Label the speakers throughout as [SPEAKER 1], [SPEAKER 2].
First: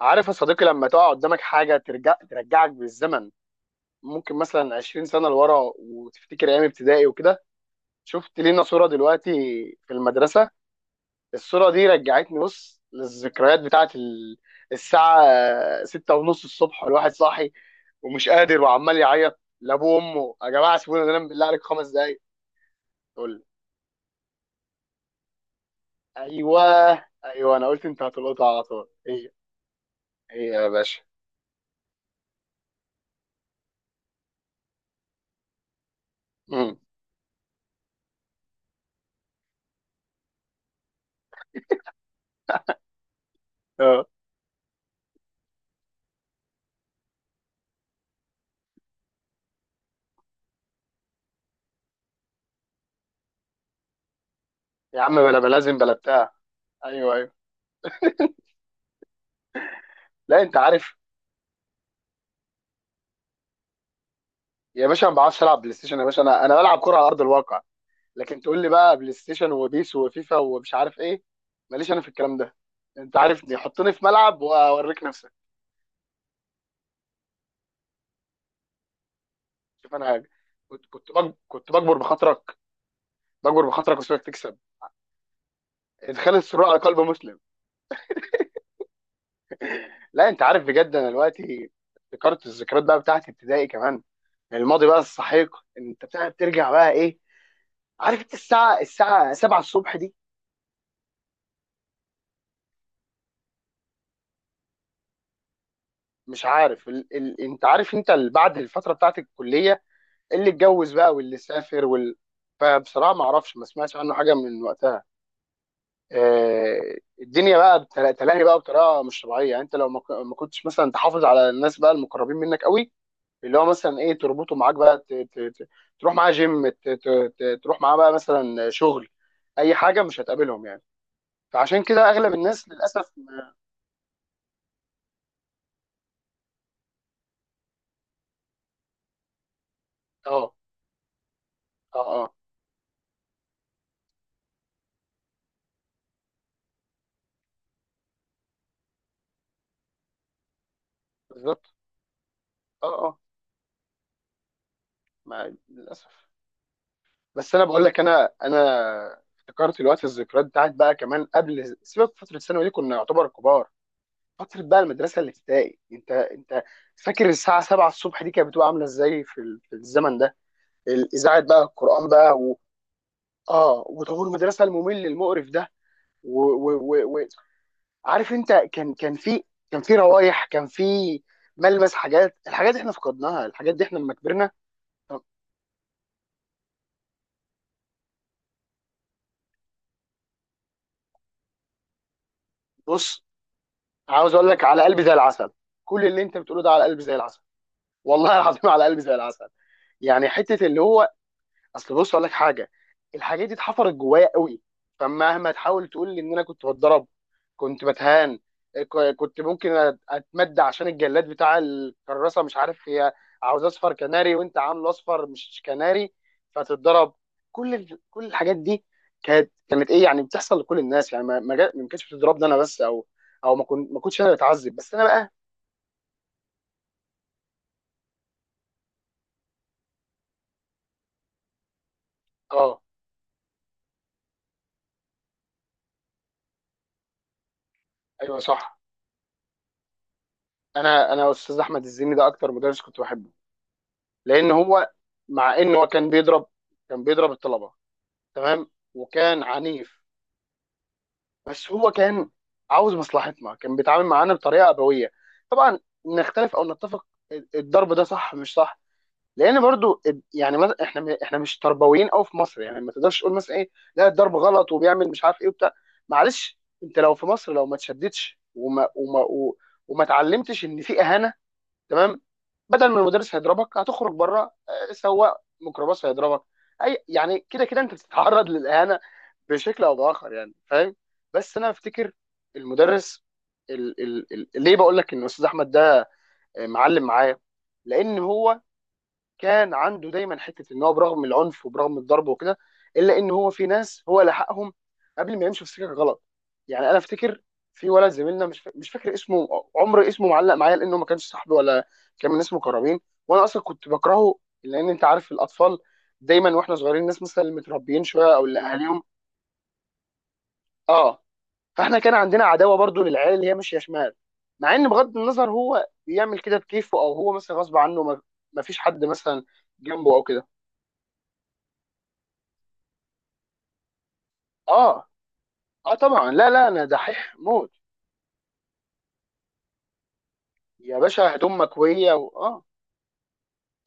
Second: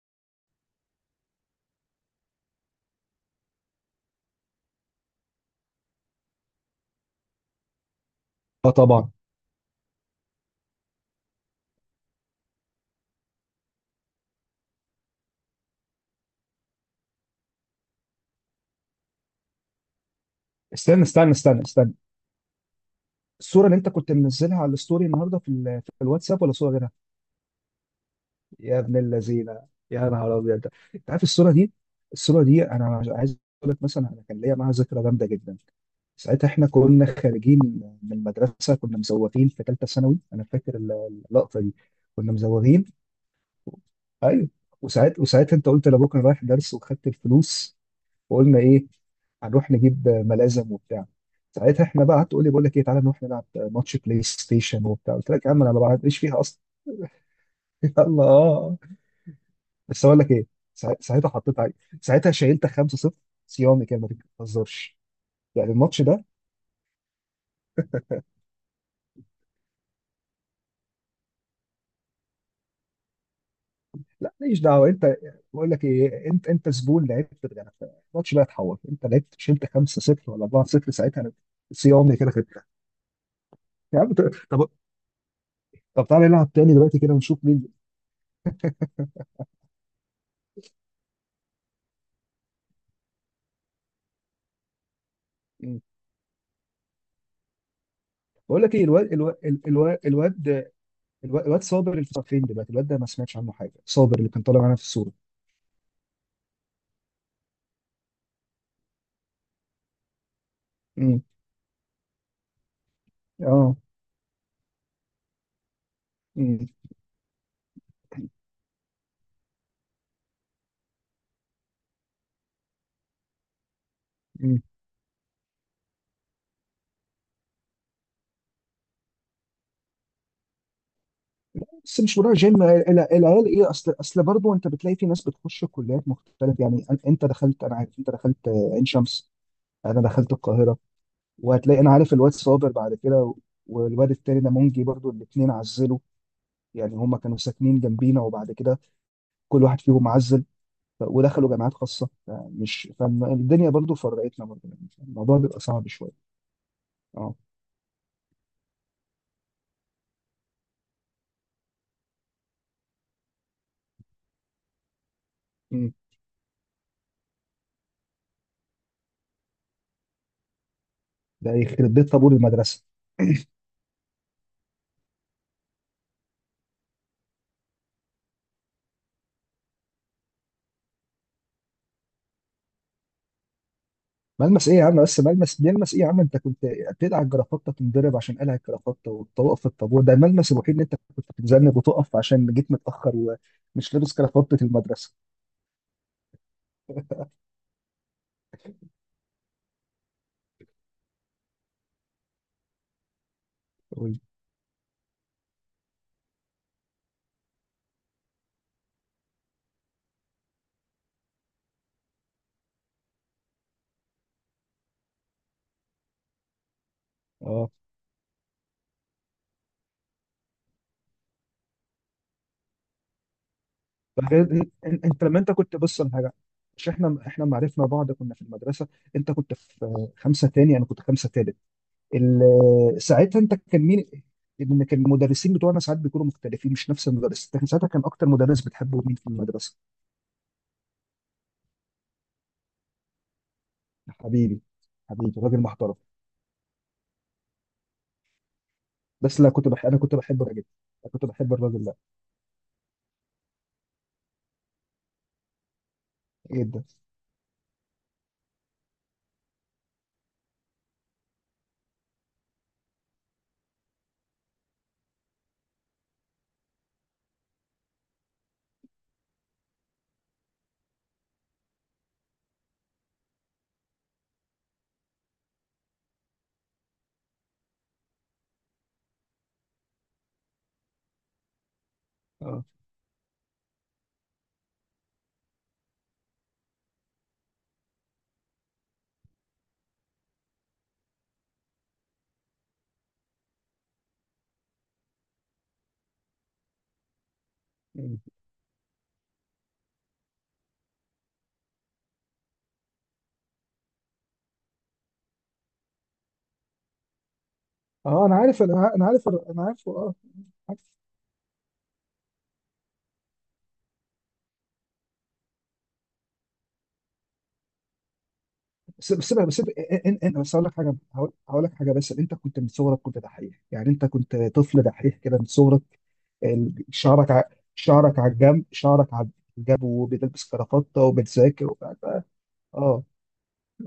[SPEAKER 1] عارف يا صديقي لما تقع قدامك حاجة ترجعك بالزمن. ممكن مثلا 20 سنة لورا، وتفتكر أيام ابتدائي وكده. شفت لينا
[SPEAKER 2] اه،
[SPEAKER 1] صورة
[SPEAKER 2] طبعا.
[SPEAKER 1] دلوقتي في المدرسة. الصورة دي رجعتني، بص للذكريات بتاعت الساعة 6:30 الصبح، والواحد صاحي ومش قادر وعمال يعيط لأبوه وأمه: يا جماعة
[SPEAKER 2] استنى
[SPEAKER 1] سيبونا ننام،
[SPEAKER 2] استنى
[SPEAKER 1] بالله عليك
[SPEAKER 2] استنى
[SPEAKER 1] خمس
[SPEAKER 2] استنى.
[SPEAKER 1] دقايق تقول لي،
[SPEAKER 2] الصورة اللي انت كنت منزلها على الستوري النهارده في الواتساب ولا
[SPEAKER 1] أيوه،
[SPEAKER 2] صورة غيرها؟
[SPEAKER 1] أيوه أنا قلت أنت هتلقطها على
[SPEAKER 2] يا
[SPEAKER 1] طول.
[SPEAKER 2] ابن
[SPEAKER 1] هي،
[SPEAKER 2] اللذينة، يا نهار
[SPEAKER 1] هي
[SPEAKER 2] ابيض
[SPEAKER 1] يا
[SPEAKER 2] ده!
[SPEAKER 1] باشا.
[SPEAKER 2] انت عارف الصورة دي؟ الصورة دي انا عايز اقول لك مثلا انا كان ليا معاها ذكرى جامدة جدا. ساعتها احنا
[SPEAKER 1] مم.
[SPEAKER 2] كنا خارجين من المدرسة، كنا مزوغين في ثالثة ثانوي. انا فاكر اللقطة دي، كنا مزوغين.
[SPEAKER 1] أه.
[SPEAKER 2] ايوه، وساعتها انت قلت لابوك انا رايح درس وخدت الفلوس، وقلنا ايه، هنروح نجيب ملازم وبتاع. ساعتها احنا بقى قعدت تقول لي بقول لك ايه، تعالى نروح نلعب ماتش بلاي ستيشن
[SPEAKER 1] يا عم
[SPEAKER 2] وبتاع، قلت
[SPEAKER 1] بلا
[SPEAKER 2] لك يا عم انا
[SPEAKER 1] بلازم
[SPEAKER 2] ما
[SPEAKER 1] بلا
[SPEAKER 2] بعدش
[SPEAKER 1] بتاع.
[SPEAKER 2] فيها اصلا.
[SPEAKER 1] أيوه، أيوه.
[SPEAKER 2] يلا، اه. بس اقول لك
[SPEAKER 1] لا،
[SPEAKER 2] ايه،
[SPEAKER 1] أنت عارف.
[SPEAKER 2] ساعتها حطيت عليك، ساعتها شايلت 5-0، صيامي كده، ما
[SPEAKER 1] يا
[SPEAKER 2] تهزرش.
[SPEAKER 1] باشا ما بعرفش العب
[SPEAKER 2] يعني
[SPEAKER 1] بلاي ستيشن،
[SPEAKER 2] الماتش
[SPEAKER 1] يا باشا
[SPEAKER 2] ده،
[SPEAKER 1] انا بلعب كوره على ارض الواقع. لكن تقول لي بقى بلاي ستيشن وبيس وفيفا ومش عارف ايه. ماليش انا في الكلام ده. انت عارفني، حطني في
[SPEAKER 2] لا
[SPEAKER 1] ملعب
[SPEAKER 2] ماليش دعوه
[SPEAKER 1] واوريك
[SPEAKER 2] انت.
[SPEAKER 1] نفسك.
[SPEAKER 2] بقول لك ايه، انت زبون لعبت بجد. يعني الماتش بقى اتحول، انت لعبت شلت
[SPEAKER 1] شوف انا حاجه،
[SPEAKER 2] 5-0 ولا 4-0 ساعتها. انا
[SPEAKER 1] كنت بجبر
[SPEAKER 2] صيامي كده
[SPEAKER 1] بخاطرك،
[SPEAKER 2] كده.
[SPEAKER 1] بجبر بخاطرك
[SPEAKER 2] يا عم
[SPEAKER 1] وسيبك تكسب.
[SPEAKER 2] طب طب، تعالى
[SPEAKER 1] ادخال
[SPEAKER 2] نلعب
[SPEAKER 1] السرور
[SPEAKER 2] تاني
[SPEAKER 1] على
[SPEAKER 2] دلوقتي
[SPEAKER 1] قلب
[SPEAKER 2] كده
[SPEAKER 1] مسلم.
[SPEAKER 2] ونشوف مين.
[SPEAKER 1] لا، انت عارف بجد، انا دلوقتي افتكرت الذكريات بقى بتاعت ابتدائي كمان. الماضي بقى السحيق، انت بتاع بترجع بقى ايه. عارف انت
[SPEAKER 2] بقول لك
[SPEAKER 1] الساعه
[SPEAKER 2] ايه، الواد
[SPEAKER 1] الساعه
[SPEAKER 2] الواد
[SPEAKER 1] 7 الصبح
[SPEAKER 2] الواد
[SPEAKER 1] دي.
[SPEAKER 2] الواد, الواد, الواد صابر، اللي فين دلوقتي الواد ده؟ ما سمعتش عنه حاجه، صابر اللي كان طالع معانا في الصوره.
[SPEAKER 1] مش عارف انت عارف انت بعد الفتره بتاعت الكليه، اللي اتجوز بقى
[SPEAKER 2] امم.
[SPEAKER 1] واللي سافر فبصراحه ما اعرفش، ما
[SPEAKER 2] اه.
[SPEAKER 1] سمعتش عنه حاجه من وقتها.
[SPEAKER 2] امم.
[SPEAKER 1] الدنيا بقى تلاهي بقى بطريقه مش طبيعيه. يعني انت لو ما كنتش مثلا تحافظ على الناس بقى المقربين منك قوي، اللي هو مثلا ايه تربطه
[SPEAKER 2] امم.
[SPEAKER 1] معاك بقى تروح معاه جيم، تروح معاه بقى مثلا شغل، اي حاجه مش هتقابلهم يعني. فعشان
[SPEAKER 2] بس
[SPEAKER 1] كده
[SPEAKER 2] مش بروح
[SPEAKER 1] اغلب
[SPEAKER 2] جيم
[SPEAKER 1] الناس
[SPEAKER 2] الع-
[SPEAKER 1] للاسف
[SPEAKER 2] العيال ايه، اصل برضه، انت بتلاقي في ناس بتخش كليات مختلفه يعني. انت دخلت، انا عارف انت دخلت، عين شمس، انا دخلت
[SPEAKER 1] اه،
[SPEAKER 2] القاهره. وهتلاقي انا
[SPEAKER 1] اه،
[SPEAKER 2] عارف الواد
[SPEAKER 1] اه.
[SPEAKER 2] صابر بعد كده والواد التاني ده منجي، برضه الاثنين عزلوا. يعني هما كانوا ساكنين جنبينا، وبعد كده كل واحد فيهم عزل، ودخلوا
[SPEAKER 1] بالظبط،
[SPEAKER 2] جامعات خاصه.
[SPEAKER 1] اه،
[SPEAKER 2] فمش،
[SPEAKER 1] اه.
[SPEAKER 2] فالدنيا برضو فرقتنا برضو، يعني الموضوع
[SPEAKER 1] ما
[SPEAKER 2] بيبقى صعب
[SPEAKER 1] للاسف.
[SPEAKER 2] شويه. اه.
[SPEAKER 1] بس انا بقول لك، انا افتكرت الذكريات بتاعت بقى كمان. قبل سيبك فتره الثانوي دي كنا يعتبر كبار. فتره بقى المدرسه الابتدائي،
[SPEAKER 2] مم.
[SPEAKER 1] انت فاكر الساعه 7 الصبح دي كانت بتبقى عامله ازاي في الزمن ده؟ الاذاعه
[SPEAKER 2] ده
[SPEAKER 1] بقى،
[SPEAKER 2] يخرب
[SPEAKER 1] القران
[SPEAKER 2] بيت طابور
[SPEAKER 1] بقى
[SPEAKER 2] المدرسه!
[SPEAKER 1] اه، وطابور المدرسه الممل المقرف ده و... و... و... و... عارف انت كان في، كان في روايح، كان في ملمس الحاجات دي احنا فقدناها، الحاجات دي احنا لما كبرنا.
[SPEAKER 2] ملمس ايه يا عم بس،
[SPEAKER 1] طب
[SPEAKER 2] ملمس بيلمس ايه يا عم؟ انت كنت بتقلع الجرافطه تنضرب عشان قلع الجرافطه، وتوقف في الطابور، ده الملمس الوحيد اللي انت كنت بتتذنب وتقف عشان جيت متاخر
[SPEAKER 1] بص،
[SPEAKER 2] ومش لابس
[SPEAKER 1] عاوز اقول
[SPEAKER 2] جرافطه
[SPEAKER 1] لك على قلبي زي
[SPEAKER 2] المدرسه.
[SPEAKER 1] العسل. كل اللي انت بتقوله ده على قلبي زي العسل، والله العظيم على قلبي زي العسل. يعني حته اللي هو، اصل بص اقول لك حاجه: الحاجات دي اتحفرت
[SPEAKER 2] قول.
[SPEAKER 1] جوايا قوي. فمهما تحاول تقول لي ان انا كنت بتضرب، كنت بتهان، كنت ممكن اتمد عشان الجلاد بتاع الكراسه، مش عارف، هي عاوز اصفر كناري وانت عامله اصفر مش كناري فتتضرب.
[SPEAKER 2] اه.
[SPEAKER 1] كل الحاجات دي كانت ايه يعني، بتحصل لكل الناس. يعني ما كانتش بتضربني انا بس، او او ما كنتش انا
[SPEAKER 2] فغير إن-
[SPEAKER 1] بتعذب بس
[SPEAKER 2] إن-
[SPEAKER 1] انا
[SPEAKER 2] انت
[SPEAKER 1] بقى.
[SPEAKER 2] لما انت كنت بص على حاجه، مش احنا ما عرفنا بعض كنا في المدرسه، انت كنت في خمسه تاني، انا كنت خمسه تالت.
[SPEAKER 1] اه،
[SPEAKER 2] ساعتها انت كان مين، ان كان المدرسين بتوعنا ساعات بيكونوا مختلفين، مش نفس المدرس؟ احنا ساعتها كان اكتر
[SPEAKER 1] ايوه
[SPEAKER 2] مدرس
[SPEAKER 1] صح.
[SPEAKER 2] بتحبه مين في المدرسه؟
[SPEAKER 1] انا استاذ احمد الزيني ده اكتر مدرس كنت بحبه، لان
[SPEAKER 2] حبيبي،
[SPEAKER 1] هو
[SPEAKER 2] حبيبي
[SPEAKER 1] مع
[SPEAKER 2] راجل
[SPEAKER 1] ان هو
[SPEAKER 2] محترم.
[SPEAKER 1] كان بيضرب الطلبه، تمام،
[SPEAKER 2] بس
[SPEAKER 1] وكان
[SPEAKER 2] لا، انا
[SPEAKER 1] عنيف،
[SPEAKER 2] كنت بحب الراجل، انا كنت بحب
[SPEAKER 1] بس
[SPEAKER 2] الراجل
[SPEAKER 1] هو
[SPEAKER 2] ده
[SPEAKER 1] كان عاوز مصلحتنا، كان بيتعامل معانا بطريقه ابويه. طبعا نختلف او
[SPEAKER 2] جدا.
[SPEAKER 1] نتفق الضرب ده صح مش صح، لان برضو يعني احنا مش تربويين قوي في مصر. يعني ما تقدرش تقول مثلا ايه: لا الضرب غلط وبيعمل مش عارف ايه وبتاع. معلش، انت لو في مصر، لو ما تشددش وما اتعلمتش ان في اهانه، تمام، بدل ما المدرس هيضربك هتخرج بره، سواق ميكروباص هيضربك. اي يعني كده كده انت بتتعرض للاهانه بشكل او باخر، يعني فاهم. بس انا افتكر
[SPEAKER 2] اه،
[SPEAKER 1] المدرس، ال ال ال ليه بقول لك ان استاذ احمد ده معلم معايا، لان هو كان عنده دايما حته ان هو برغم العنف وبرغم الضرب وكده، الا ان هو في ناس هو لحقهم قبل ما يمشوا في سكه غلط. يعني انا افتكر في ولد زميلنا مش فاكر اسمه، عمر اسمه، معلق معايا لانه ما كانش صاحبي ولا كان من ناس مقربين، وانا اصلا كنت بكرهه. لان انت عارف الاطفال دايما، واحنا صغيرين، الناس مثلا اللي متربيين
[SPEAKER 2] اه،
[SPEAKER 1] شويه او اللي اهاليهم.
[SPEAKER 2] انا عارفه. اه.
[SPEAKER 1] اه. فاحنا كان عندنا عداوه برضو للعيال اللي هي ماشيه شمال، مع ان بغض النظر هو بيعمل كده بكيفه او هو مثلا غصب عنه، ما فيش حد
[SPEAKER 2] بس بس
[SPEAKER 1] مثلا
[SPEAKER 2] بس
[SPEAKER 1] جنبه
[SPEAKER 2] إن
[SPEAKER 1] او
[SPEAKER 2] إن
[SPEAKER 1] كده.
[SPEAKER 2] بس هقول لك حاجه هقول هقول لك حاجه، بس انت كنت من صغرك كنت دحيح، يعني انت كنت طفل
[SPEAKER 1] اه،
[SPEAKER 2] دحيح كده من صغرك.
[SPEAKER 1] اه، طبعا، لا، لا،
[SPEAKER 2] ال-
[SPEAKER 1] انا
[SPEAKER 2] شعرك
[SPEAKER 1] دحيح
[SPEAKER 2] ع...
[SPEAKER 1] موت.
[SPEAKER 2] شعرك على الجنب، وبتلبس
[SPEAKER 1] يا
[SPEAKER 2] كرافتة،
[SPEAKER 1] باشا هدوم
[SPEAKER 2] وبتذاكر وبتاع.
[SPEAKER 1] مكويه اه.
[SPEAKER 2] اه،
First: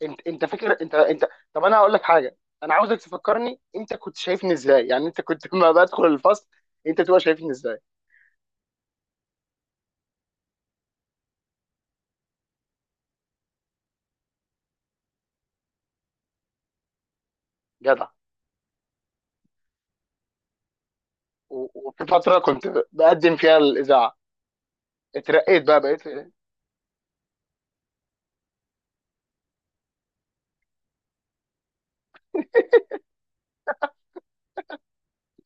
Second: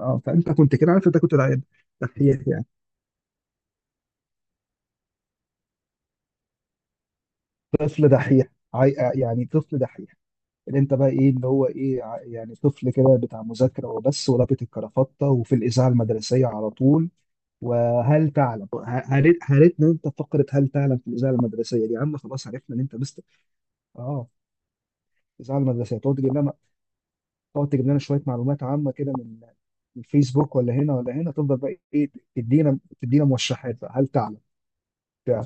[SPEAKER 2] اه.
[SPEAKER 1] انت
[SPEAKER 2] فانت كنت
[SPEAKER 1] فاكر،
[SPEAKER 2] كده،
[SPEAKER 1] انت
[SPEAKER 2] عارف انت
[SPEAKER 1] انت
[SPEAKER 2] كنت
[SPEAKER 1] طب انا هقول لك حاجه،
[SPEAKER 2] دحيح، يعني
[SPEAKER 1] انا عاوزك تفكرني، انت كنت شايفني ازاي يعني، انت كنت لما بدخل الفصل انت تبقى شايفني ازاي؟
[SPEAKER 2] طفل دحيح. يعني طفل دحيح، اللي انت بقى ايه، اللي هو ايه، يعني طفل كده بتاع مذاكره وبس، ولابس الكرافتة، وفي الاذاعه المدرسيه على طول.
[SPEAKER 1] جدع
[SPEAKER 2] وهل تعلم، هريتنا انت فقره هل تعلم في الاذاعه
[SPEAKER 1] و...
[SPEAKER 2] المدرسيه دي، يا
[SPEAKER 1] وفي
[SPEAKER 2] عم
[SPEAKER 1] فتره
[SPEAKER 2] خلاص
[SPEAKER 1] كنت
[SPEAKER 2] عرفنا ان انت مستر.
[SPEAKER 1] بقدم فيها الاذاعه،
[SPEAKER 2] اه. الاذاعه
[SPEAKER 1] اترقيت بقى،
[SPEAKER 2] المدرسيه،
[SPEAKER 1] بقيت ما.
[SPEAKER 2] تقعد تجيب لنا شويه معلومات عامه كده من الفيسبوك، ولا هنا ولا هنا، تفضل بقى ايه، تدينا موشحات بقى، هل تعلم، بتاع.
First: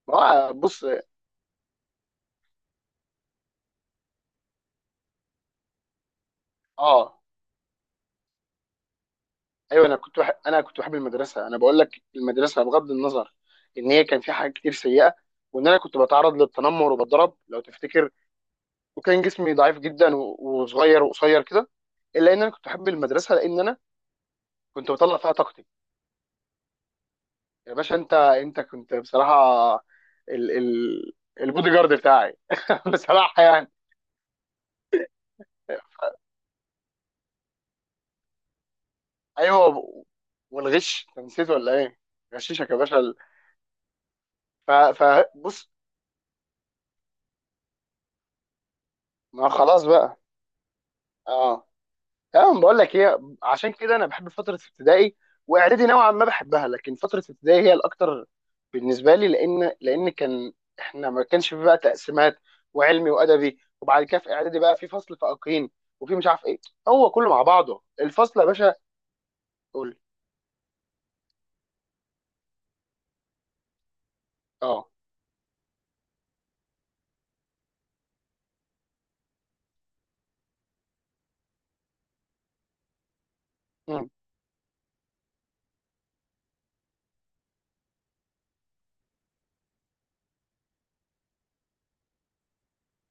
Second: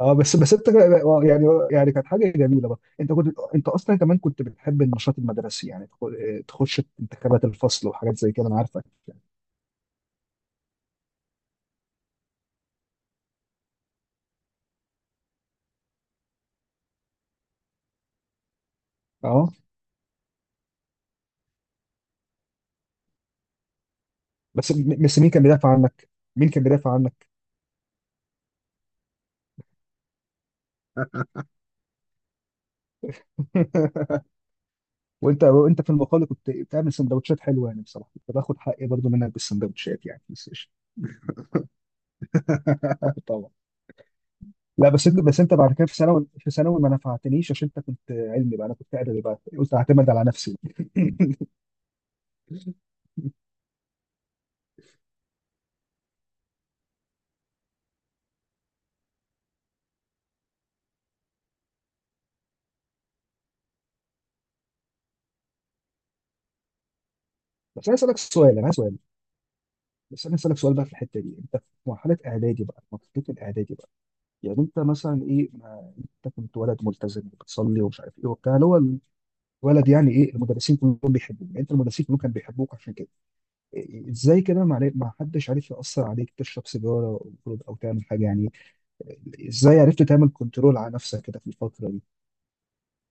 [SPEAKER 2] اه. بس
[SPEAKER 1] هو
[SPEAKER 2] بس انت،
[SPEAKER 1] بص،
[SPEAKER 2] يعني كانت حاجه جميله بقى، انت اصلا كمان كنت بتحب النشاط المدرسي، يعني تخش
[SPEAKER 1] اه،
[SPEAKER 2] انتخابات الفصل وحاجات زي كده، انا عارفك يعني.
[SPEAKER 1] ايوه، انا كنت بحب المدرسه. انا بقول لك، المدرسه بغض النظر ان هي كان فيها حاجات كتير سيئه، وان انا كنت بتعرض للتنمر وبتضرب لو تفتكر، وكان
[SPEAKER 2] اه.
[SPEAKER 1] جسمي ضعيف جدا وصغير وقصير كده، الا ان انا كنت بحب المدرسه لان انا
[SPEAKER 2] بس
[SPEAKER 1] كنت بطلع
[SPEAKER 2] بس مين
[SPEAKER 1] فيها
[SPEAKER 2] كان
[SPEAKER 1] طاقتي.
[SPEAKER 2] بيدافع عنك؟ مين كان بيدافع عنك؟
[SPEAKER 1] يا باشا، انت كنت بصراحه ال البودي جارد بتاعي بصراحه يعني.
[SPEAKER 2] وانت في المقابل كنت بتعمل سندوتشات حلوه، يعني بصراحه كنت باخد حقي برضو منك
[SPEAKER 1] ايوه،
[SPEAKER 2] بالسندوتشات يعني، بس إيش.
[SPEAKER 1] والغش أنت نسيت ولا ايه؟ غششك يا باشا
[SPEAKER 2] طبعا. لا، بس انت
[SPEAKER 1] فبص،
[SPEAKER 2] بعد كده، في ثانوي ما نفعتنيش عشان انت كنت علمي بقى، انا كنت ادبي بقى
[SPEAKER 1] ما
[SPEAKER 2] قلت
[SPEAKER 1] خلاص
[SPEAKER 2] اعتمد
[SPEAKER 1] بقى.
[SPEAKER 2] على نفسي.
[SPEAKER 1] اه، اه، بقول لك ايه: عشان كده انا بحب فتره ابتدائي، واعدادي نوعا ما بحبها، لكن فتره ابتدائي هي الاكتر بالنسبه لي، لان كان احنا ما كانش في بقى تقسيمات وعلمي وادبي. وبعد كده في اعدادي بقى في فصل فائقين وفي مش عارف ايه. هو كله مع بعضه
[SPEAKER 2] بس انا اسالك
[SPEAKER 1] الفصل يا
[SPEAKER 2] سؤال انا عايز
[SPEAKER 1] باشا.
[SPEAKER 2] سؤال
[SPEAKER 1] قول.
[SPEAKER 2] بس انا اسالك سؤال بقى في الحته دي، انت في مرحله الاعدادي بقى، يعني انت
[SPEAKER 1] اه.
[SPEAKER 2] مثلا ايه، ما انت كنت ولد ملتزم، بتصلي ومش عارف ايه وبتاع، اللي هو الولد يعني ايه، المدرسين كلهم بيحبوك، يعني انت المدرسين كلهم كانوا بيحبوك. عشان كده
[SPEAKER 1] مم.
[SPEAKER 2] ازاي كده، ما حدش عارف يأثر عليك تشرب سيجارة او خروج أو تعمل حاجة يعني؟ ازاي عرفت تعمل كنترول على نفسك كده في الفترة دي؟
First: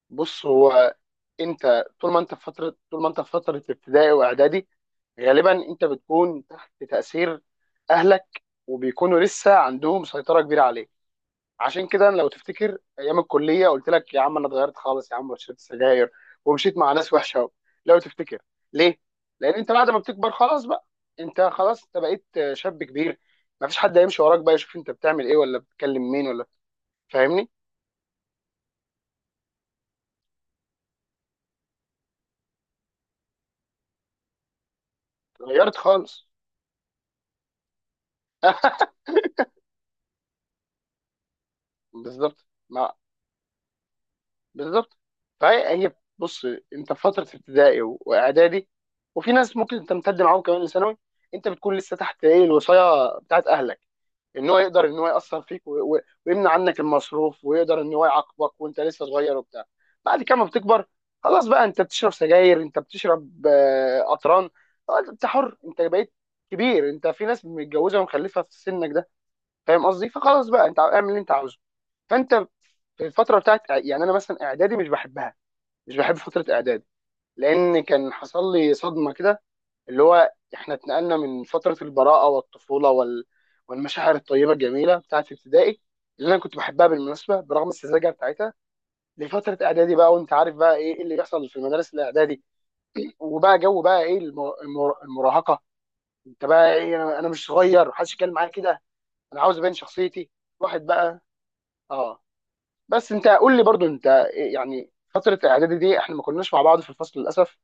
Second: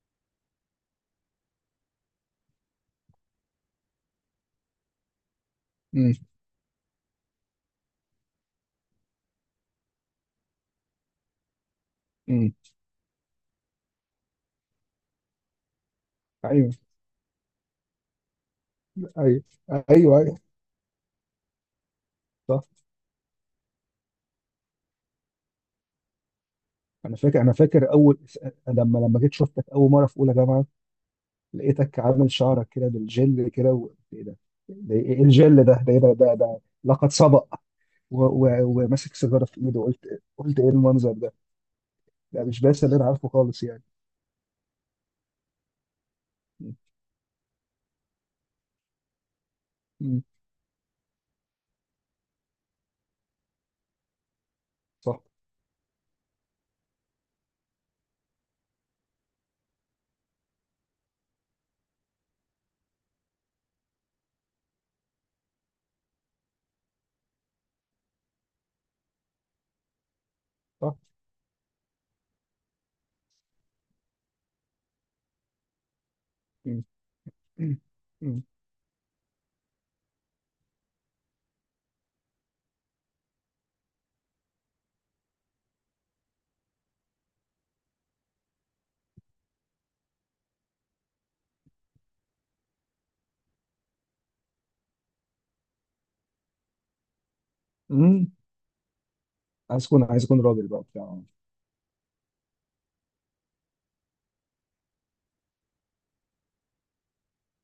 [SPEAKER 1] بص هو، انت طول ما انت في فتره ابتدائي واعدادي غالبا انت
[SPEAKER 2] امم.
[SPEAKER 1] بتكون تحت تاثير اهلك، وبيكونوا لسه عندهم سيطره كبيره عليك. عشان كده أنا لو
[SPEAKER 2] امم.
[SPEAKER 1] تفتكر ايام الكليه قلت لك: يا عم انا اتغيرت خالص يا عم وشربت سجاير
[SPEAKER 2] ايوه.
[SPEAKER 1] ومشيت مع ناس وحشه أوي. لو تفتكر، ليه؟
[SPEAKER 2] ايوه.
[SPEAKER 1] لان انت
[SPEAKER 2] ايوه.
[SPEAKER 1] بعد ما بتكبر
[SPEAKER 2] ايوه.
[SPEAKER 1] خلاص بقى، انت خلاص انت بقيت
[SPEAKER 2] صح.
[SPEAKER 1] شاب كبير، مفيش حد هيمشي وراك بقى يشوف انت بتعمل ايه ولا بتكلم مين ولا.
[SPEAKER 2] انا فاكر
[SPEAKER 1] فاهمني؟
[SPEAKER 2] انا فاكر اول لما جيت شفتك اول مرة في اولى جامعة، لقيتك عامل شعرك كده بالجل كده ايه ده، ده ايه الجل
[SPEAKER 1] اتغيرت
[SPEAKER 2] ده ده ايه ده
[SPEAKER 1] خالص.
[SPEAKER 2] ده, ده لقد سبق. وماسك سيجارة في ايده، قلت ايه المنظر ده، ده
[SPEAKER 1] بالظبط
[SPEAKER 2] مش باسل
[SPEAKER 1] ما
[SPEAKER 2] اللي انا عارفه خالص يعني.
[SPEAKER 1] بالظبط. فهي بص،
[SPEAKER 2] مم.
[SPEAKER 1] انت في فتره ابتدائي واعدادي، وفي ناس ممكن تمتد
[SPEAKER 2] مم.
[SPEAKER 1] معاهم كمان لثانوي، انت بتكون لسه تحت ايه الوصايه بتاعت اهلك، ان هو يقدر ان هو
[SPEAKER 2] صح،
[SPEAKER 1] ياثر فيك ويمنع عنك المصروف، ويقدر ان هو يعاقبك وانت لسه صغير وبتاع. بعد كده ما بتكبر، خلاص بقى انت بتشرب سجاير، انت بتشرب قطران. خلاص، انت حر، انت بقيت كبير، انت في ناس متجوزه ومخلفه في سنك ده، فاهم قصدي؟ فخلاص بقى انت
[SPEAKER 2] صح.
[SPEAKER 1] اعمل اللي انت عاوزه. فانت في الفتره بتاعت، يعني انا مثلا اعدادي مش بحبها، مش بحب فتره
[SPEAKER 2] مم.
[SPEAKER 1] اعدادي، لان كان حصل
[SPEAKER 2] مم.
[SPEAKER 1] لي صدمه كده، اللي هو احنا اتنقلنا من فتره البراءه والطفوله والمشاعر الطيبه الجميله بتاعت ابتدائي، اللي انا كنت بحبها بالمناسبه برغم السذاجه بتاعتها، لفتره اعدادي بقى. وانت عارف بقى إيه اللي بيحصل في المدارس الاعدادي، وبقى جو بقى ايه المراهقه. انت بقى ايه، أنا مش صغير، محدش يتكلم
[SPEAKER 2] امم.
[SPEAKER 1] معايا كده، انا عاوز ابين
[SPEAKER 2] عايز اكون عايز
[SPEAKER 1] شخصيتي،
[SPEAKER 2] اكون راجل بقى
[SPEAKER 1] واحد
[SPEAKER 2] بتاع.
[SPEAKER 1] بقى. اه. بس انت قول لي برضو انت إيه يعني، فتره اعدادي دي احنا ما كناش مع بعض في الفصل للاسف،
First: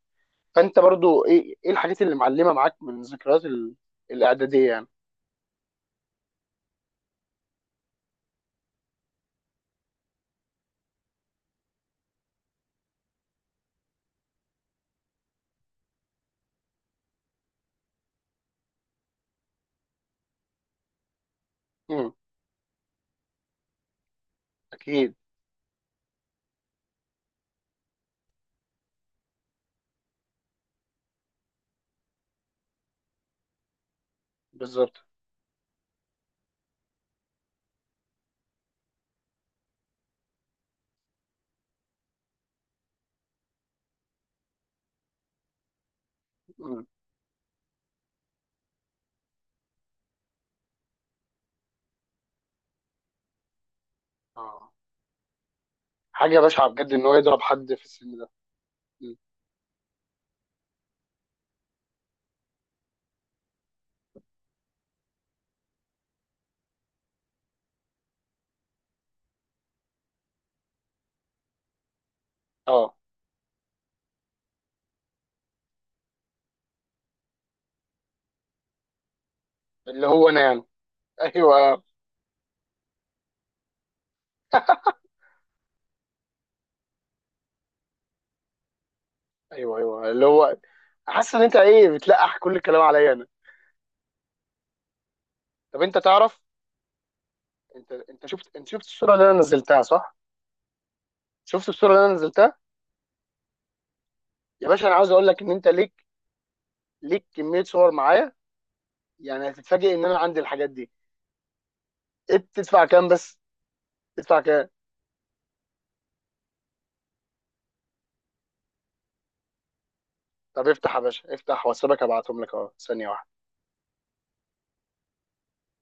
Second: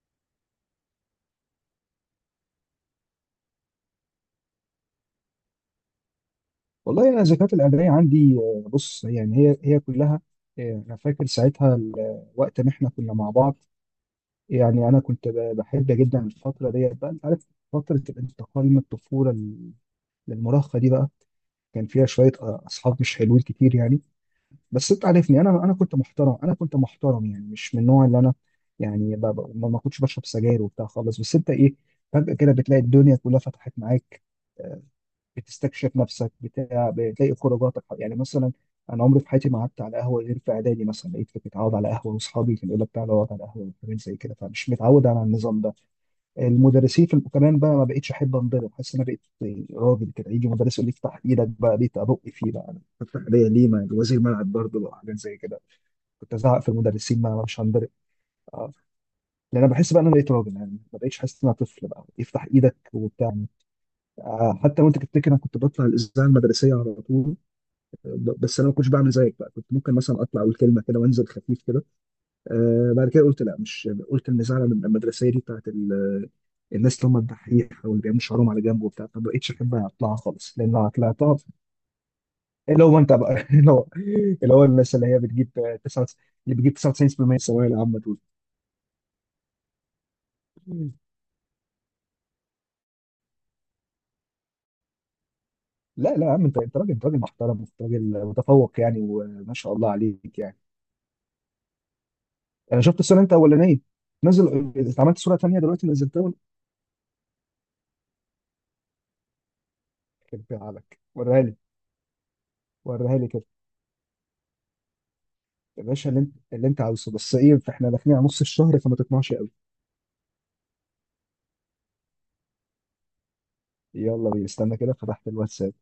[SPEAKER 1] فانت برضو ايه الحاجات اللي معلمه معاك من ذكريات الاعداديه يعني.
[SPEAKER 2] والله انا الذكريات الاعداديه عندي، بص يعني، هي كلها، انا فاكر ساعتها وقت ما احنا كنا مع بعض، يعني انا كنت بحب جدا الفتره ديت بقى، انت عارف، فتره الانتقال من الطفوله للمراهقه دي بقى، كان فيها
[SPEAKER 1] مم.
[SPEAKER 2] شويه اصحاب مش حلوين كتير يعني. بس انت
[SPEAKER 1] اكيد.
[SPEAKER 2] عارفني، انا كنت محترم، انا كنت محترم يعني مش من النوع اللي انا، يعني ما كنتش بشرب سجاير وبتاع خالص. بس انت ايه، فجاه كده بتلاقي الدنيا كلها فتحت معاك. آه،
[SPEAKER 1] بالظبط.
[SPEAKER 2] بتستكشف نفسك بتاع، بتلاقي خروجاتك، يعني مثلا انا عمري في حياتي ما قعدت على قهوه غير في اعدادي، مثلا لقيت كنت متعود على قهوه، واصحابي كانوا يقول لك تعالى اقعد على قهوه، وحاجات زي كده، فمش متعود على النظام ده.
[SPEAKER 1] مم.
[SPEAKER 2] المدرسين في كمان بقى ما بقتش احب انضرب، حاسس ان انا بقيت راجل كده، يجي مدرس يقول لي افتح ايدك بقى ليه، ابق فيه بقى أنا افتح ايديا ليه، ما وزير ملعب
[SPEAKER 1] اه،
[SPEAKER 2] برضه بقى، حاجات زي كده. كنت
[SPEAKER 1] حاجه
[SPEAKER 2] ازعق
[SPEAKER 1] بشعه
[SPEAKER 2] في
[SPEAKER 1] بجد ان هو
[SPEAKER 2] المدرسين بقى،
[SPEAKER 1] يضرب
[SPEAKER 2] أنا مش
[SPEAKER 1] حد في
[SPEAKER 2] هنضرب.
[SPEAKER 1] السن ده.
[SPEAKER 2] آه.
[SPEAKER 1] مم.
[SPEAKER 2] لان انا بحس بقى ان انا بقيت راجل، يعني ما بقتش حاسس ان انا طفل بقى افتح ايدك وبتاع. حتى وانت تفتكر انا كنت بطلع الاذاعه المدرسيه على طول، بس انا ما كنتش بعمل زيك بقى، كنت ممكن مثلا اطلع اقول كلمه كده وانزل خفيف كده.
[SPEAKER 1] اه،
[SPEAKER 2] بعد كده قلت لا، مش قلت المزعله من المدرسيه دي بتاعت الناس اللي هم الدحيح، او اللي بيعملوا شعرهم على جنب وبتاع، ما بقتش احب
[SPEAKER 1] اللي
[SPEAKER 2] اطلعها
[SPEAKER 1] هو انا
[SPEAKER 2] خالص،
[SPEAKER 1] يعني.
[SPEAKER 2] لان لو طلعتها
[SPEAKER 1] ايوه،
[SPEAKER 2] اللي هو انت بقى. اللي هو اللي هو الناس اللي هي بتجيب 9، اللي بتجيب 99% الثانويه العامه دول.
[SPEAKER 1] ايوه، ايوه، اللي هو حاسس ان انت ايه بتلقح كل الكلام عليا انا. طب انت
[SPEAKER 2] لا لا يا
[SPEAKER 1] تعرف،
[SPEAKER 2] عم، انت راجل، انت راجل محترم، انت
[SPEAKER 1] انت انت
[SPEAKER 2] راجل
[SPEAKER 1] شفت انت
[SPEAKER 2] متفوق
[SPEAKER 1] شفت
[SPEAKER 2] يعني،
[SPEAKER 1] الصوره اللي انا
[SPEAKER 2] وما شاء
[SPEAKER 1] نزلتها
[SPEAKER 2] الله
[SPEAKER 1] صح؟
[SPEAKER 2] عليك يعني.
[SPEAKER 1] شفت الصوره اللي انا نزلتها.
[SPEAKER 2] انا شفت الصوره، انت الاولانيه
[SPEAKER 1] يا باشا انا عاوز
[SPEAKER 2] اتعملت
[SPEAKER 1] اقول
[SPEAKER 2] صوره
[SPEAKER 1] لك ان
[SPEAKER 2] تانيه
[SPEAKER 1] انت
[SPEAKER 2] دلوقتي
[SPEAKER 1] ليك
[SPEAKER 2] نزلتها.
[SPEAKER 1] ليك كميه صور معايا، يعني هتتفاجئ ان انا عندي
[SPEAKER 2] يخرب بيت
[SPEAKER 1] الحاجات دي.
[SPEAKER 2] عليك، وريها لي،
[SPEAKER 1] إيه، تدفع كام
[SPEAKER 2] وريها لي
[SPEAKER 1] بس؟
[SPEAKER 2] كده.
[SPEAKER 1] تدفع كام؟
[SPEAKER 2] يا باشا، اللي انت عاوزه، بس ايه، فاحنا داخلين على نص الشهر، فما تطمعش قوي.
[SPEAKER 1] طب افتح يا باشا، افتح واتسابك ابعتهم لك اهو ثانيه واحده.
[SPEAKER 2] يلا بينا، استنى كده، فتحت الواتساب.